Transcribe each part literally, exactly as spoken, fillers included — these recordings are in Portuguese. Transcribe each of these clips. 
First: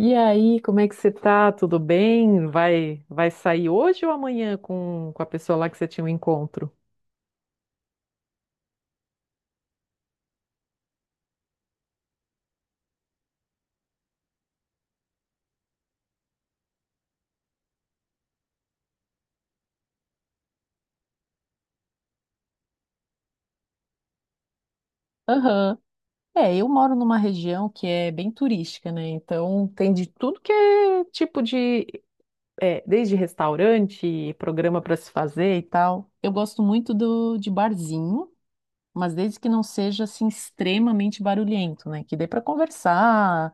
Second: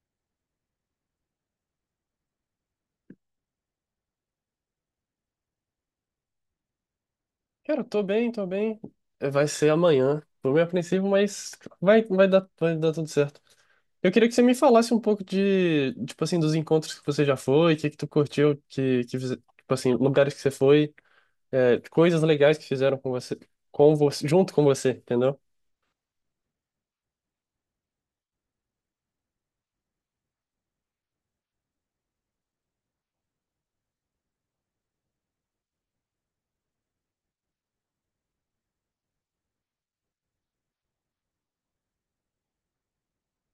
E aí, como é que você tá? Tudo bem? Vai, vai sair hoje ou amanhã com, com a pessoa lá que você tinha um encontro? Cara, eu tô bem, tô bem. É, vai ser amanhã. Tô meio apreensivo, mas vai, vai dar, vai dar tudo certo. Eu queria que você me falasse um pouco de, tipo assim, dos encontros que você já foi, o que que tu curtiu, que, que, fize- tipo assim, lugares que você foi, é, coisas legais que fizeram com você, com você, junto com você, entendeu? Aham. É, eu moro numa região que é bem turística, né? Então tem de tudo que é tipo de, é, desde restaurante, programa para se fazer e tal. Eu gosto muito do de barzinho, mas desde que não seja assim extremamente barulhento, né? Que dê para conversar,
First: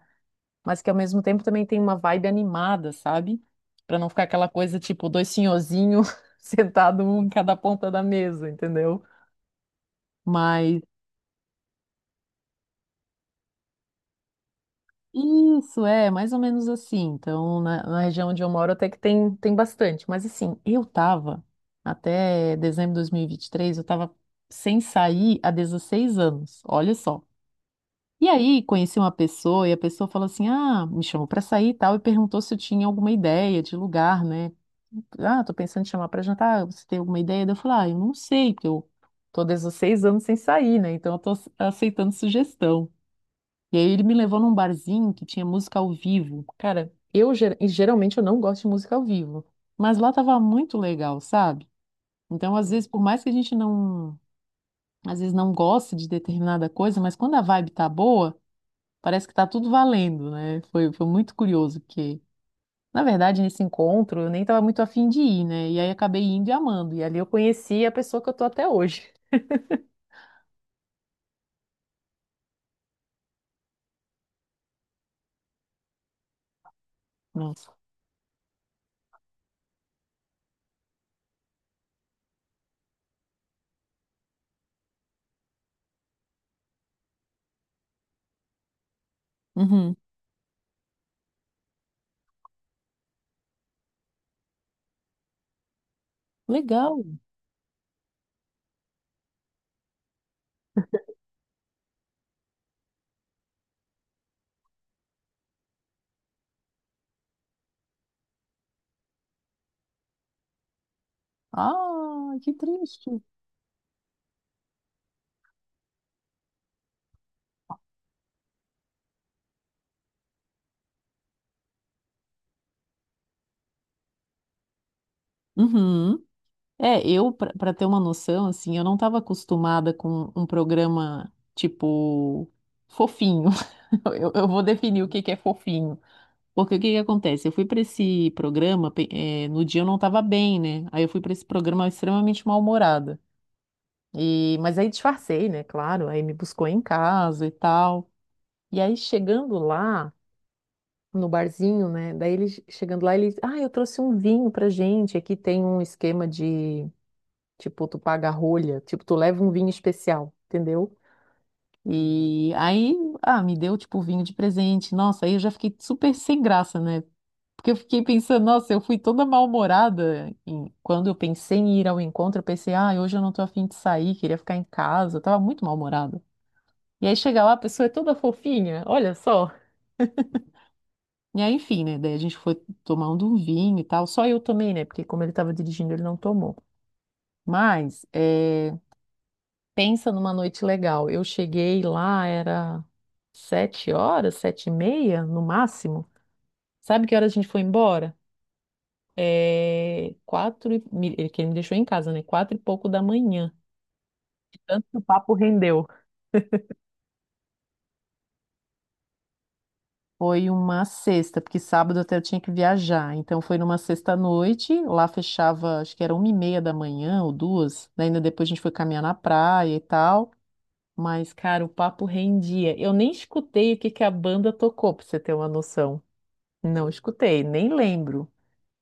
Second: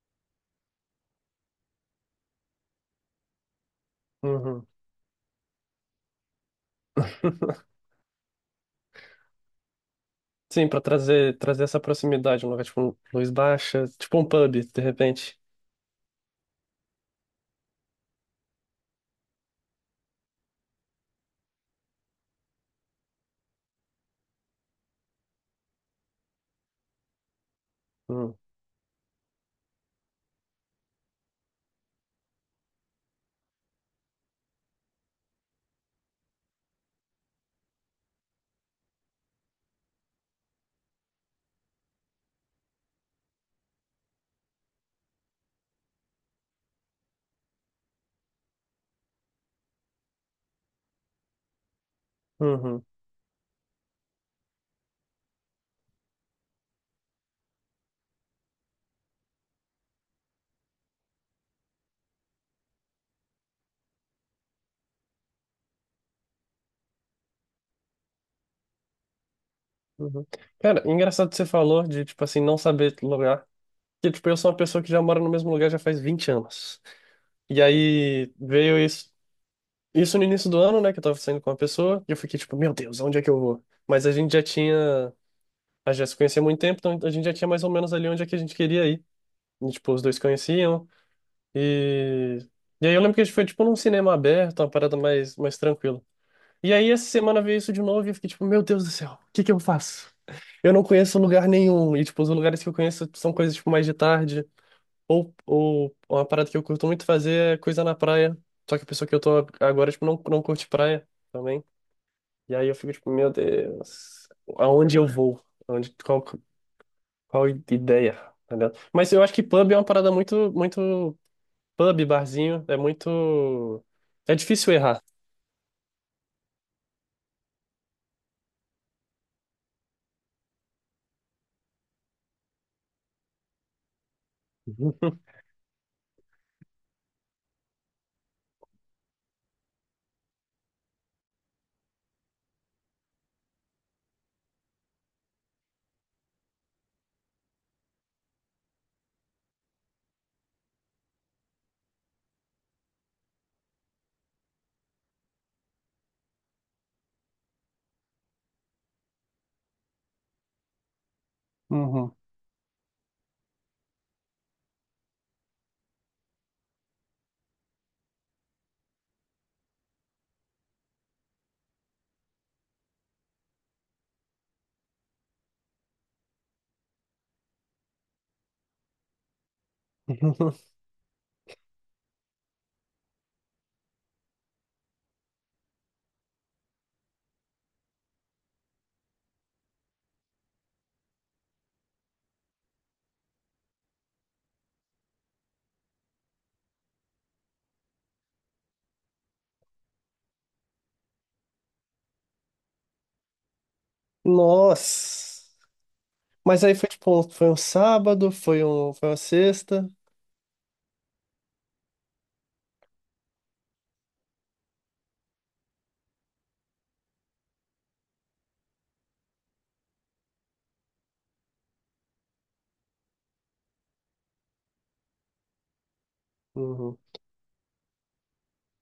mas que ao mesmo tempo também tem uma vibe animada, sabe? Pra não ficar aquela Uhum. coisa tipo dois senhorzinhos sentado um em cada ponta da mesa, entendeu? Sim, pra Mas trazer, trazer essa proximidade, um lugar tipo um luz baixa, tipo um pub, de repente. isso é mais ou menos assim. Então, na, na região onde eu moro até que tem, tem bastante, mas assim, eu tava até dezembro de dois mil e vinte e três, eu tava sem sair há dezesseis anos. Olha só. E aí, conheci uma pessoa e a pessoa falou assim: "Ah, me chamou pra sair e tal" e perguntou se eu tinha alguma ideia de lugar, né? Ah, tô pensando em chamar pra jantar, você tem alguma ideia? Daí eu falo, ah, eu não sei, porque eu tô desde os seis anos sem sair, né? Então eu tô ace- aceitando sugestão. E aí ele me levou num barzinho que tinha música ao vivo. Cara, eu ger- e geralmente eu não gosto de música ao vivo, mas lá tava muito legal, sabe? Então, às Uhum. vezes, por mais que a gente não, às vezes não goste de determinada coisa, mas quando a vibe tá boa, parece que tá tudo valendo, né? Foi, foi muito curioso, porque na verdade, nesse encontro, eu nem estava muito afim de ir, né? E aí acabei indo e amando. E ali eu conheci a pessoa que eu tô até hoje. Uhum. Cara, engraçado que você falou de, tipo assim, não saber lugar. Que, tipo, eu sou uma pessoa que já mora no mesmo lugar já faz vinte anos. E Nossa. aí veio isso, isso no início do ano, né? Que eu tava saindo com uma pessoa. E eu fiquei, tipo, meu Deus, onde é que eu vou? Mas a gente já tinha. A gente já se conhecia há muito tempo, então a gente já tinha mais ou menos ali onde é que a gente queria ir. E, tipo, Uhum. os dois conheciam. E. E aí eu lembro que a gente foi, tipo, num cinema aberto, uma parada mais, mais tranquila. E aí essa Legal. semana veio isso de novo e eu fiquei, tipo, meu Deus do céu, o que que eu faço? Eu não conheço lugar nenhum. E, tipo, os lugares que eu conheço são coisas, tipo, mais de tarde. Ou, ou uma parada que eu curto muito fazer é coisa na praia. Só que a pessoa que eu tô agora, tipo, não, não curte praia também. Ah, que E aí eu fico, tipo, triste. meu Deus, aonde eu vou? Aonde, qual, qual ideia? Tá ligado? Mas eu acho que pub é uma parada muito, muito... Pub, barzinho, é muito... É difícil errar. Uhum. É, eu, pra pra ter uma noção, assim, eu não estava acostumada com um programa, tipo, fofinho. Eu, eu vou definir o que que é fofinho. Porque o que que acontece? Eu fui para esse programa, pe- eh, no dia eu não estava bem, né? Aí eu fui para esse programa extremamente mal-humorada. E, mas aí disfarcei, né? Claro, aí me buscou em casa e tal. E aí chegando lá, no barzinho, né? Daí ele chegando lá, ele, ah, eu trouxe um vinho pra gente. Aqui tem um esquema de, tipo, tu paga a rolha, tipo, tu leva um vinho especial, entendeu? Uhum. E aí, ah, me deu, tipo, vinho de presente. Nossa, aí eu já fiquei super sem graça, né? Porque eu fiquei pensando, nossa, eu fui toda mal-humorada. em- Quando eu pensei em ir ao encontro, eu pensei, ah, hoje eu não tô afim de sair, queria ficar em casa. Eu tava muito mal-humorada. E aí chega lá, a pessoa é toda fofinha, olha só. E aí, enfim, né? Daí a gente foi tomando um vinho e tal. Só eu tomei, né? Porque como ele estava dirigindo, ele não tomou. Mas, é, pensa numa noite legal. Eu cheguei lá, era sete horas, sete e meia, no máximo. Sabe que hora a gente foi embora? É... Quatro e... me- Ele que ele me deixou em casa, né? Quatro e pouco da manhã. De Tanto que o papo Nossa! rendeu. Mas aí foi tipo, um- foi um sábado, foi um, foi uma sexta. Foi uma sexta, porque sábado até eu tinha que viajar. Então foi numa sexta à noite, lá fechava, acho que era uma e meia da manhã ou duas. Daí ainda depois a gente foi caminhar na praia e tal. Mas, cara, o papo rendia. Eu nem escutei o que que a banda tocou, pra você ter uma noção. Não Uhum, escutei, nem lembro.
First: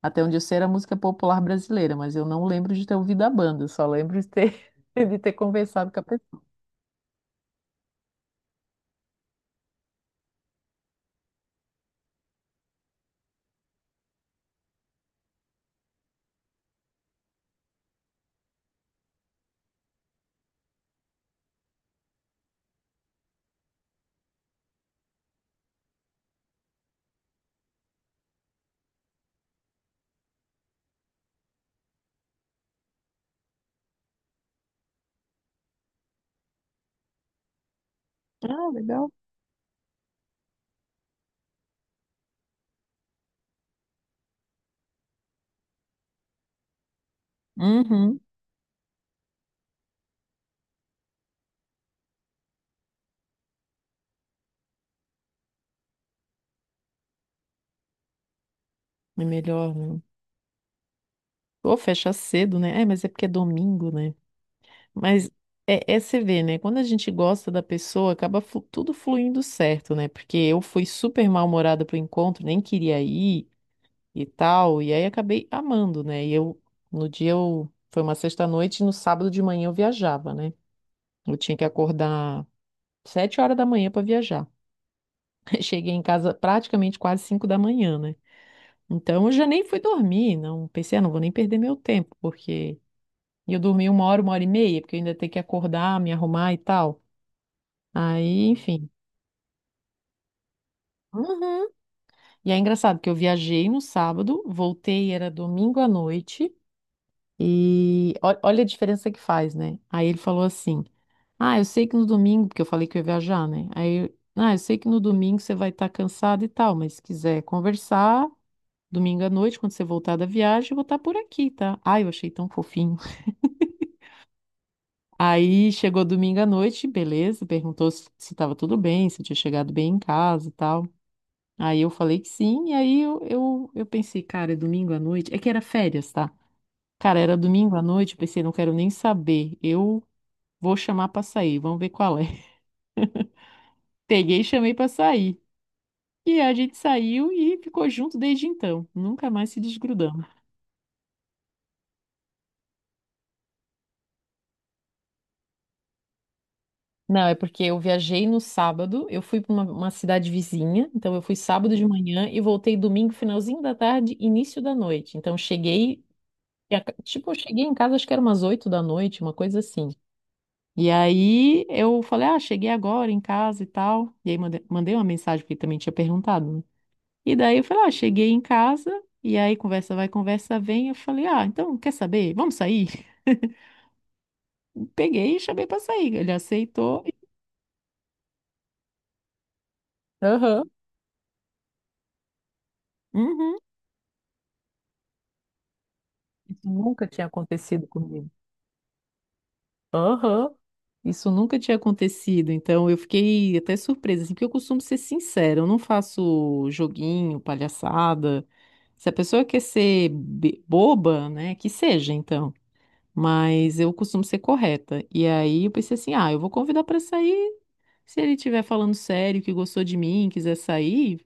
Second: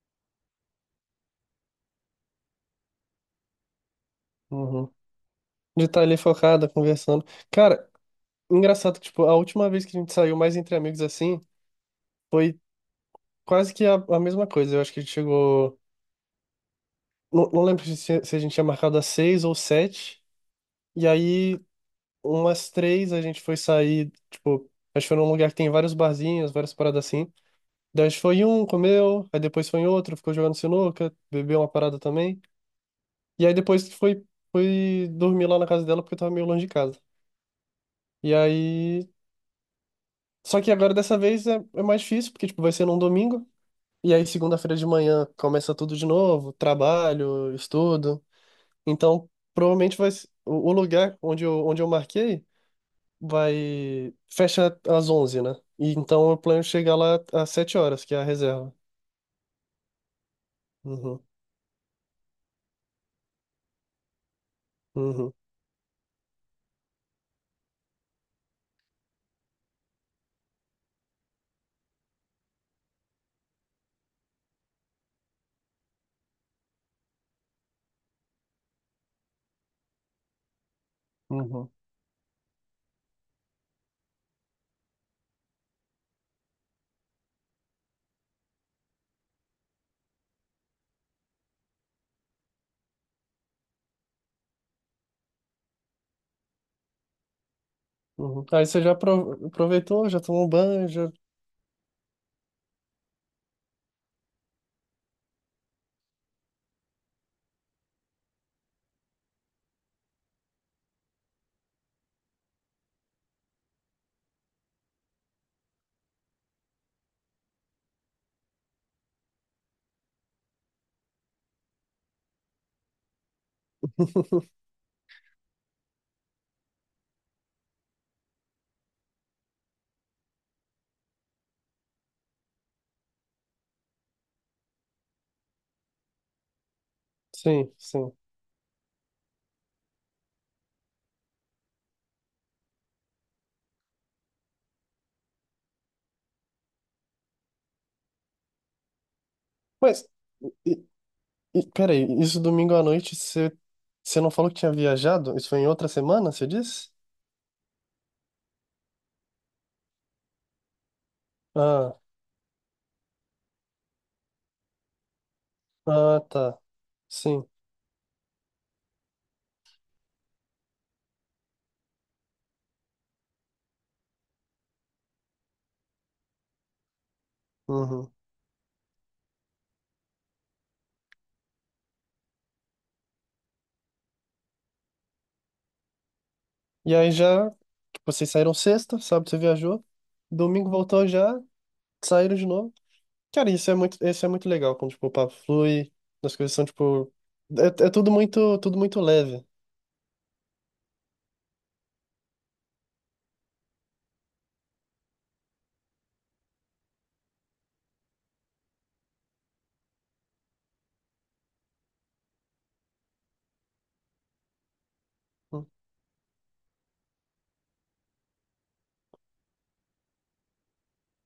Até onde eu sei era música popular brasileira, mas eu não lembro de ter ouvido a banda, eu só lembro de ter, uhum. de ter De conversado com estar a ali pessoa. focada, conversando. Cara, engraçado que, tipo, a última vez que a gente saiu mais entre amigos assim, foi quase que a, a mesma coisa. Eu acho que a gente chegou. Não, não lembro se, se a gente tinha marcado às seis ou sete. E aí, umas três, a gente foi sair, tipo, a gente foi num lugar que tem vários barzinhos, várias paradas assim. Daí a gente foi em um, comeu, aí depois foi em outro, ficou jogando sinuca, bebeu uma parada também. E aí depois foi, foi dormir lá na casa dela porque tava meio longe de casa. E Ah, aí. legal. Só que agora dessa vez é, é mais difícil, porque, tipo, vai ser num domingo. E aí, segunda-feira de manhã, começa tudo de novo, trabalho, Uhum. estudo. Então, provavelmente vai. se- O o lugar onde eu, onde eu marquei vai. Fecha às onze, né? E então eu plano chegar lá às sete horas, que é a reserva. É melhor, né? Uhum, Ou fecha cedo, né? É, mas é porque é domingo, né? Mas uhum, é, é você vê, né? Quando a gente gosta da pessoa, acaba flu- tudo fluindo certo, né? Porque eu fui super mal-humorada pro encontro, nem queria ir e tal, e aí acabei amando, né? E eu, no dia eu, foi uma sexta-noite, e no sábado de manhã eu viajava, né? Eu tinha que uhum, acordar sete horas da manhã para viajar. Cheguei em casa praticamente quase cinco da manhã, né? Então eu já nem fui dormir, não pensei, ah, não vou nem perder meu tempo, porque e eu dormi uma hora, uma hora e meia, porque eu ainda tenho que acordar, me arrumar e tal. uhum. Aí, Aí você enfim. já apro- aproveitou, já tomou um banho, já. Uhum. E é engraçado que eu viajei no sábado, voltei, era domingo à noite, e ó- olha a diferença que faz, né? Aí ele falou assim: ah, eu sei que no domingo, porque eu falei que eu ia viajar, né? Aí, eu- ah, eu sei que no domingo você vai estar cansado e tal, mas se quiser conversar, domingo à noite, quando você voltar da viagem, eu vou estar por aqui, tá? Ai, eu achei tão fofinho. Aí chegou domingo à noite, beleza, perguntou se estava tudo bem, se eu tinha chegado bem em casa e tal. Aí eu falei que sim, e aí eu, eu, eu pensei, cara, é domingo à noite. É que era férias, tá? Cara, era Sim, domingo à noite, sim. eu pensei, não quero nem saber. Eu vou chamar pra sair, vamos ver qual é. Peguei e chamei pra sair. E a gente saiu e ficou junto desde então. Nunca mais se Mas, desgrudamos. e, e, peraí, isso domingo à noite você, você não falou que tinha viajado? Isso foi em outra semana, você disse? Não, é porque eu viajei no sábado, eu fui pra uma, uma cidade vizinha, então eu fui sábado de Ah, manhã e voltei domingo, finalzinho da tarde, início da noite. Então cheguei, ah, tá. e a- tipo, eu Sim. cheguei em casa, acho que era umas oito da noite, uma coisa assim. E aí eu falei, ah, cheguei agora em casa e tal. E aí mande- mandei uma mensagem, porque ele também tinha perguntado, né? E daí eu falei, ah, Uhum. cheguei em casa. E aí conversa vai, conversa vem. Eu falei, ah, então quer saber? Vamos sair? Peguei e chamei pra sair. Ele E aceitou. aí já. Vocês saíram sexta, sábado você viajou, domingo Aham. voltou já, saíram de novo. Cara, Uhum. isso é muito, isso é muito legal, quando, tipo, o papo flui, as coisas são, Isso nunca tipo... tinha É, acontecido é tudo comigo. muito, tudo muito leve. Aham. Isso nunca tinha acontecido, então eu fiquei até surpresa, assim, porque eu costumo ser sincera, eu não faço joguinho, palhaçada. Se a pessoa quer ser be- boba, né, que seja, então. Mas eu costumo ser correta. E aí Hum, eu pensei assim, ah, eu vou convidar pra sair. Se ele estiver falando sério, que gostou de mim, quiser sair,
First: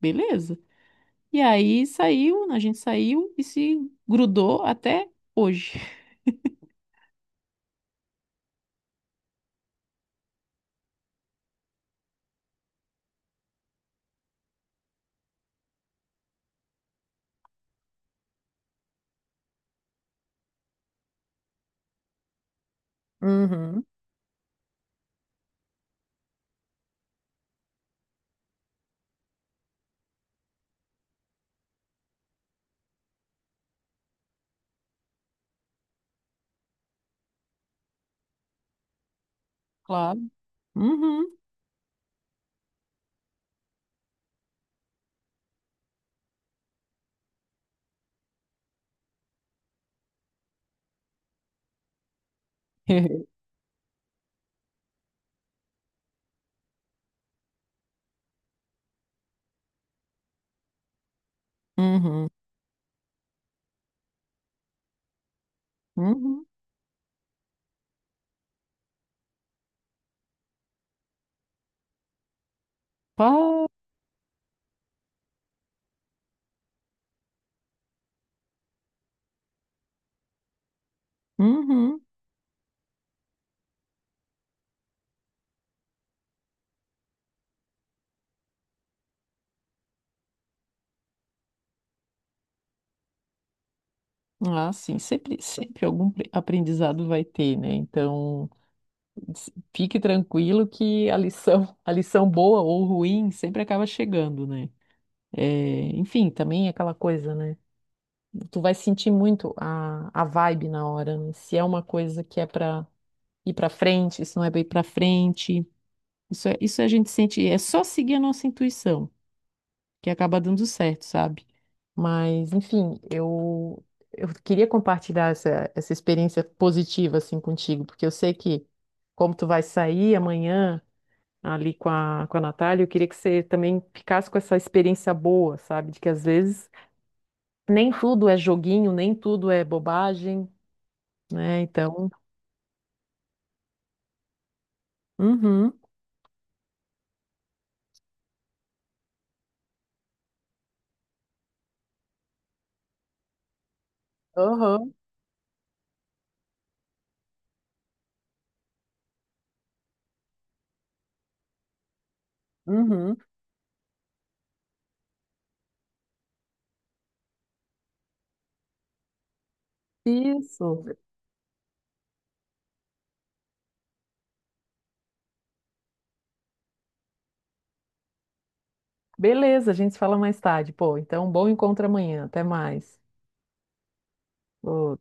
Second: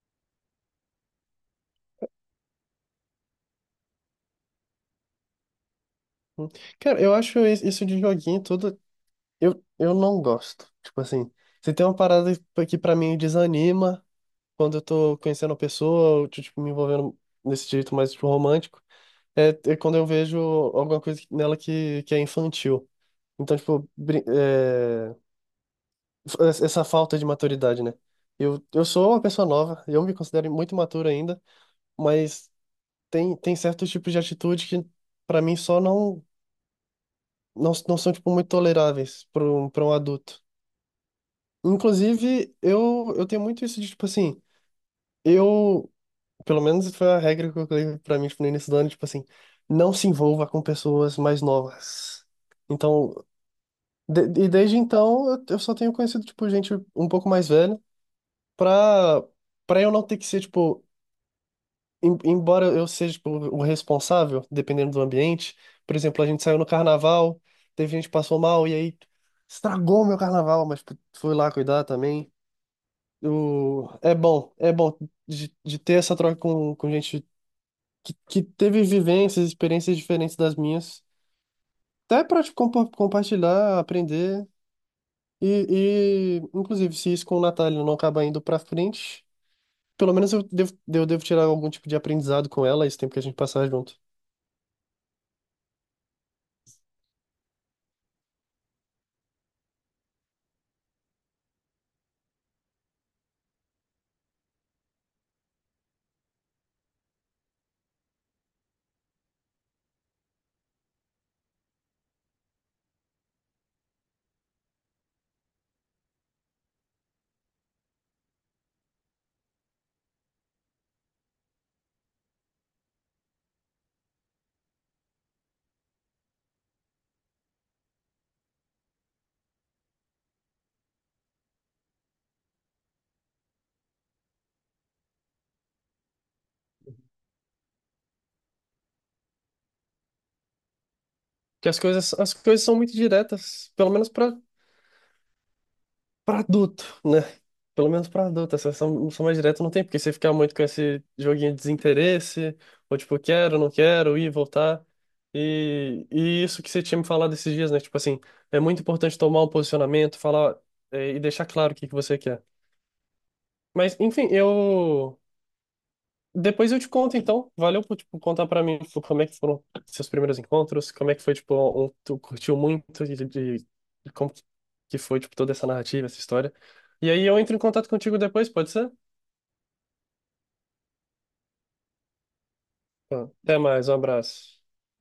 beleza. E aí saiu, a gente saiu e se grudou até hoje. hum. Cara, eu acho is- isso de joguinho tudo... Eu, eu não gosto. Tipo assim, se tem uma parada que pra mim desanima, quando eu tô conhecendo a pessoa, ou, tipo, me envolvendo nesse jeito mais, tipo, romântico, é, é quando eu vejo alguma coisa nela que, que é infantil. Então, Uhum. tipo, brin- é, f- essa falta de maturidade, né? Eu, eu sou uma pessoa nova, eu me considero muito imaturo ainda, mas tem, tem certos tipos de atitude que, para mim, só não, não, não são, tipo, muito toleráveis para um, para um Claro. adulto. Uhum. Inclusive, eu, eu tenho muito isso de, tipo assim, eu pelo menos foi a regra que eu coloquei pra mim, tipo, no início do ano, tipo assim, não se envolva com pessoas mais novas. Então, de- e desde então, eu, eu só tenho conhecido, tipo, gente um pouco mais velha, pra, pra eu não ter que ser, tipo, em- Uhum, embora eu seja, tipo, o responsável, dependendo do ambiente. Por exemplo, a gente uhum, saiu no carnaval, teve gente que passou mal, e aí estragou meu carnaval, mas tipo, fui lá cuidar também. pá, O, é bom, é bom de, de, ter essa troca com, com gente que, que teve vivências, experiências diferentes das minhas, uhum. até para compartilhar, aprender. E, e, inclusive, se isso com o Natália não acaba indo para frente, pelo menos eu devo, eu devo tirar algum tipo de aprendizado com ela esse tempo que a gente passar junto. Ah, sim, sempre, sempre algum pre- aprendizado vai ter, né? Então, s- fique tranquilo que a lição, a lição boa ou ruim sempre acaba chegando, né? É, enfim, também é aquela coisa, né? Tu vai sentir muito a, a vibe na hora, né? Se é uma coisa que é pra ir pra frente, se não é pra ir pra frente. Isso é, isso a gente sente, é só seguir a nossa intuição. Que acaba dando certo, sabe? Mas, enfim, eu, eu queria compartilhar essa, essa experiência positiva, assim, contigo, porque eu sei que, como tu vai sair amanhã ali com a, com a Natália, eu queria que você também ficasse com essa experiência boa, sabe? De que às vezes nem tudo é joguinho, nem tudo é bobagem, né? Que as Então, coisas, as coisas são muito diretas, pelo menos para uhum. pra adulto, né? Pelo menos pra adulto. Essa sessão sessão mais direta não tem, porque você ficar muito com esse joguinho de desinteresse, ou tipo, quero, não quero, ir, voltar. Uhum, E, e isso que você tinha me falado esses dias, né? Tipo assim, é muito importante tomar um posicionamento, falar, eh, e deixar claro o que que você quer. uhum. Mas, enfim, eu. Depois eu te conto, então. Valeu por, tipo, contar pra mim, tipo, como é que foram seus primeiros Isso. encontros, como é que foi, tipo, um, tu curtiu muito de, de- de como que foi, tipo, toda essa narrativa, essa história. E aí eu entro em contato contigo depois, pode ser? Beleza, a gente se fala mais tarde. Pô, então, bom encontro amanhã. Até mais. Tá. Até mais, um abraço. Ô,